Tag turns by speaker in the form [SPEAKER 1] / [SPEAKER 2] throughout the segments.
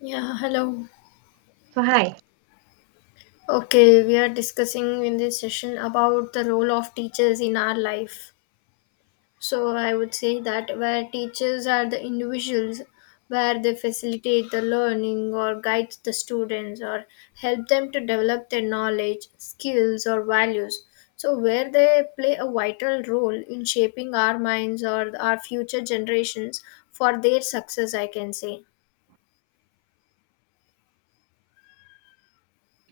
[SPEAKER 1] Yeah, hello.
[SPEAKER 2] So, hi.
[SPEAKER 1] Okay, we are discussing in this session about the role of teachers in our life. So, I would say that where teachers are the individuals where they facilitate the learning or guide the students or help them to develop their knowledge, skills, or values. So, where they play a vital role in shaping our minds or our future generations for their success, I can say.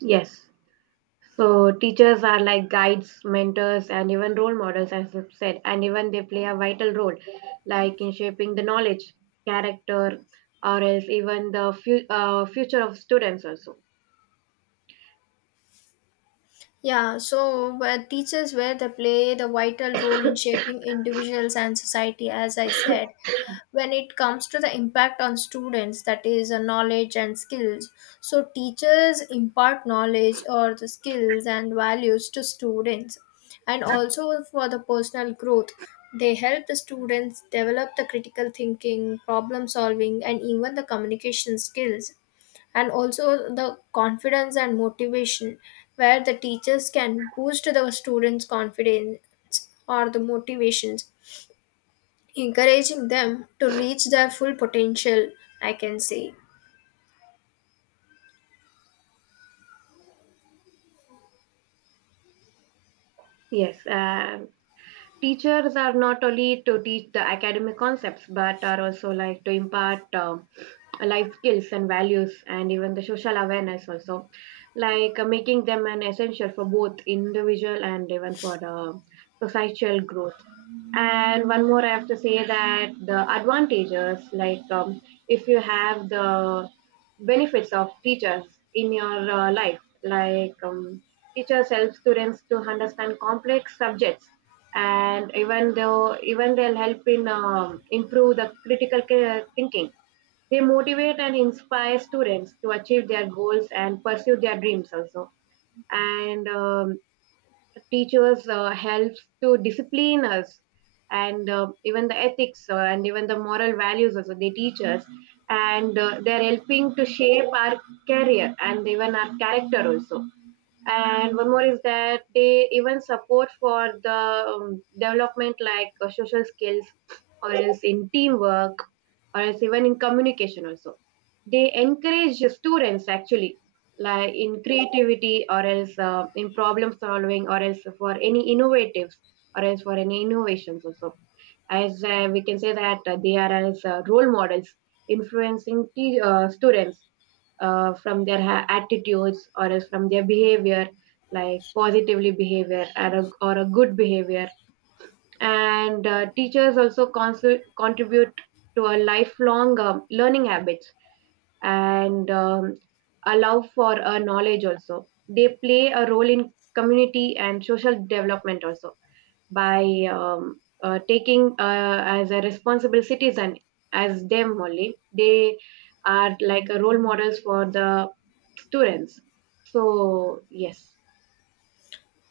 [SPEAKER 2] Yes. So, teachers are like guides, mentors, and even role models, as I've said, and even they play a vital role, like in shaping the knowledge, character, or else even the future of students, also.
[SPEAKER 1] Yeah, so where teachers where they play the vital role in shaping individuals and society, as I said, when it comes to the impact on students, that is knowledge and skills. So teachers impart knowledge or the skills and values to students, and also for the personal growth. They help the students develop the critical thinking, problem solving, and even the communication skills and also the confidence and motivation where the teachers can boost the students confidence or the motivations, encouraging them to reach their full potential, I can say.
[SPEAKER 2] Yes. Teachers are not only to teach the academic concepts, but are also like to impart. Life skills and values and even the social awareness also, like making them an essential for both individual and even for societal growth. And one more I have to say that the advantages, like if you have the benefits of teachers in your life, like teachers help students to understand complex subjects, and even though even they'll help in improve the critical thinking. They motivate and inspire students to achieve their goals and pursue their dreams also. And Teachers helps to discipline us, and even the ethics and even the moral values also they teach us, and they're helping to shape our career and even our character also. And one more is that they even support for the development, like social skills or else in teamwork or else even in communication also. They encourage students actually, like in creativity or else in problem solving or else for any innovatives or else for any innovations also. As we can say that they are as role models, influencing students from their attitudes or else from their behavior, like positively behavior or a good behavior. And teachers also contribute to a lifelong learning habits, and allow for knowledge also. They play a role in community and social development also by taking as a responsible citizen, as them only. They are like a role models for the students. So yes.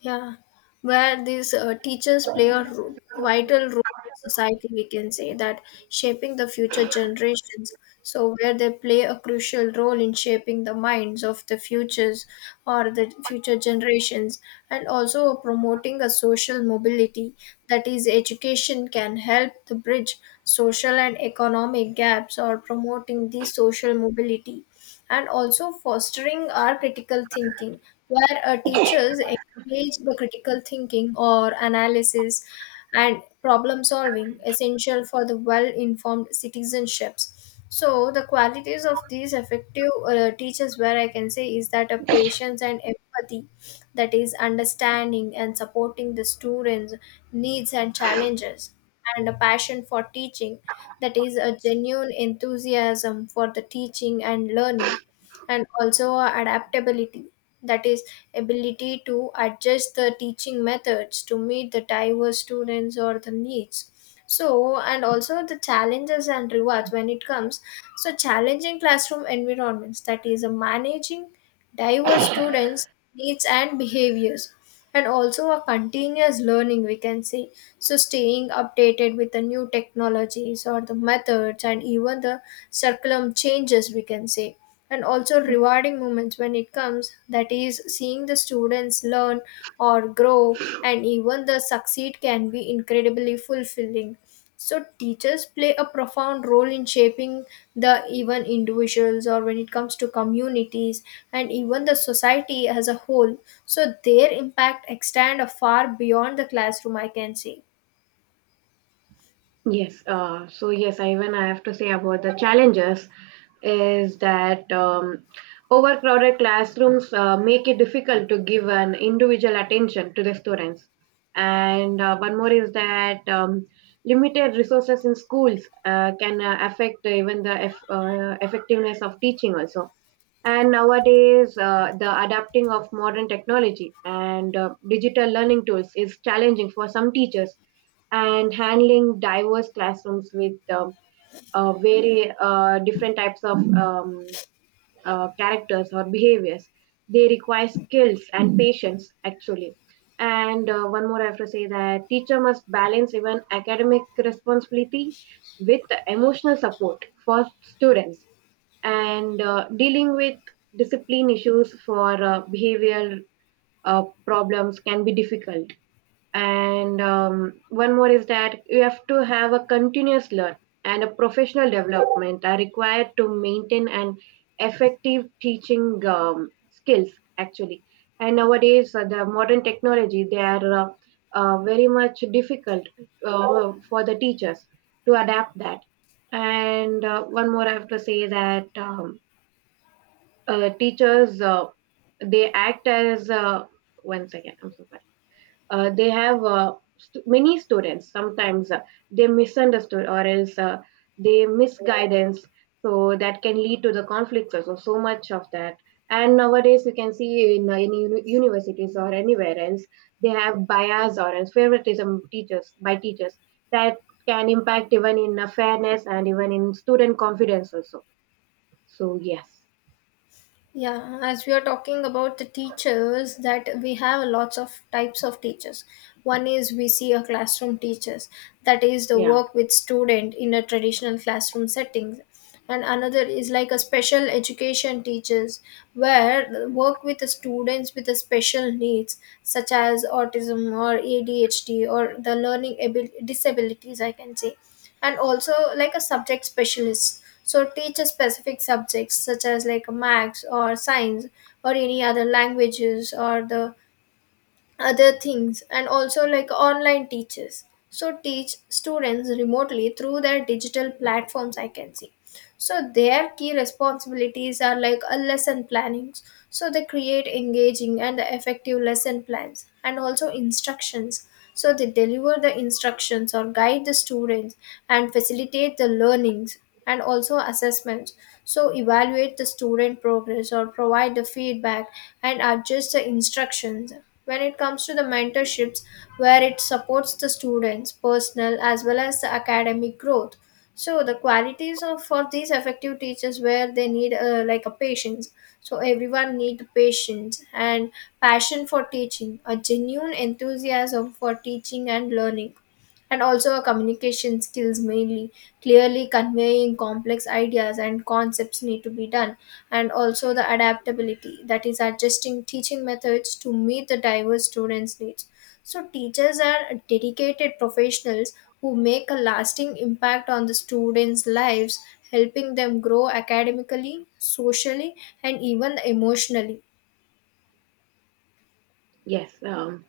[SPEAKER 1] Yeah, where these teachers play a vital role in society, we can say that shaping the future generations. So, where they play a crucial role in shaping the minds of the futures or the future generations, and also promoting a social mobility. That is, education can help to bridge social and economic gaps or promoting the social mobility and also fostering our critical thinking, where teachers encourage the critical thinking or analysis and problem solving, essential for the well informed citizenships. So, the qualities of these effective teachers, where I can say, is that a patience and empathy, that is understanding and supporting the students needs and challenges, and a passion for teaching, that is a genuine enthusiasm for the teaching and learning, and also a adaptability, that is ability to adjust the teaching methods to meet the diverse students or the needs. So and also the challenges and rewards when it comes, so challenging classroom environments, that is a managing diverse students needs and behaviors, and also a continuous learning we can say, so staying updated with the new technologies or the methods and even the curriculum changes we can say, and also rewarding moments when it comes, that is seeing the students learn or grow and even the succeed can be incredibly fulfilling. So teachers play a profound role in shaping the even individuals or when it comes to communities and even the society as a whole. So their impact extend far beyond the classroom, I can say.
[SPEAKER 2] Yes, I have to say about the challenges is that overcrowded classrooms make it difficult to give an individual attention to the students. And one more is that limited resources in schools can affect even the effectiveness of teaching also. And nowadays the adapting of modern technology and digital learning tools is challenging for some teachers. And handling diverse classrooms with very different types of characters or behaviors, they require skills and patience actually. And one more I have to say that teacher must balance even academic responsibility with the emotional support for students. And dealing with discipline issues for behavioral problems can be difficult. And one more is that you have to have a continuous learn and a professional development are required to maintain an effective teaching skills actually. And nowadays the modern technology they are very much difficult for the teachers to adapt that. And one more I have to say that teachers they act as one second, I'm so sorry. They have many students sometimes they misunderstood or else they misguidance, so that can lead to the conflicts also, so much of that. And nowadays you can see in any universities or anywhere else, they have bias or else favoritism teachers by teachers, that can impact even in fairness and even in student confidence also. So yes.
[SPEAKER 1] Yeah, as we are talking about the teachers, that we have lots of types of teachers. One is we see a classroom teachers, that is the
[SPEAKER 2] Yeah.
[SPEAKER 1] work with student in a traditional classroom settings. And another is like a special education teachers, where the work with the students with the special needs, such as autism or ADHD or the learning disabilities, I can say, and also like a subject specialist so teach a specific subjects such as like maths or science or any other languages or the other things, and also like online teachers so teach students remotely through their digital platforms, I can see. So their key responsibilities are like a lesson planning. So they create engaging and effective lesson plans and also instructions. So they deliver the instructions or guide the students and facilitate the learnings, and also assessments. So evaluate the student progress or provide the feedback and adjust the instructions. When it comes to the mentorships, where it supports the students' personal as well as the academic growth, so the qualities of for these effective teachers where they need like a patience, so everyone need patience, and passion for teaching, a genuine enthusiasm for teaching and learning, and also a communication skills mainly, clearly conveying complex ideas and concepts need to be done, and also the adaptability, that is adjusting teaching methods to meet the diverse students needs. So, teachers are dedicated professionals who make a lasting impact on the students' lives, helping them grow academically, socially, and even emotionally.
[SPEAKER 2] yes um,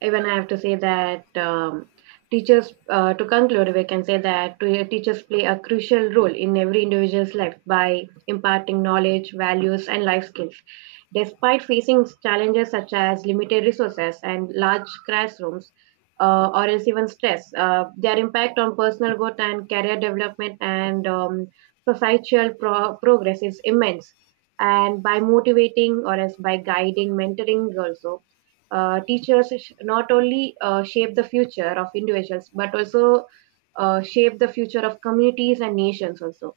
[SPEAKER 2] Even I have to say that teachers, to conclude, we can say that teachers play a crucial role in every individual's life by imparting knowledge, values, and life skills. Despite facing challenges such as limited resources and large classrooms, or else even stress, their impact on personal growth and career development and societal progress is immense. And by motivating or as by guiding, mentoring also, teachers not only shape the future of individuals but also shape the future of communities and nations also.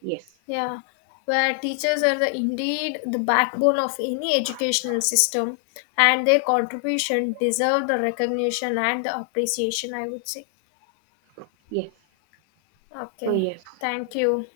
[SPEAKER 2] Yes.
[SPEAKER 1] Yeah, where teachers are the, indeed the backbone of any educational system, and their contribution deserve the recognition and the appreciation, I would say.
[SPEAKER 2] Yes. So
[SPEAKER 1] Okay,
[SPEAKER 2] yes.
[SPEAKER 1] thank you.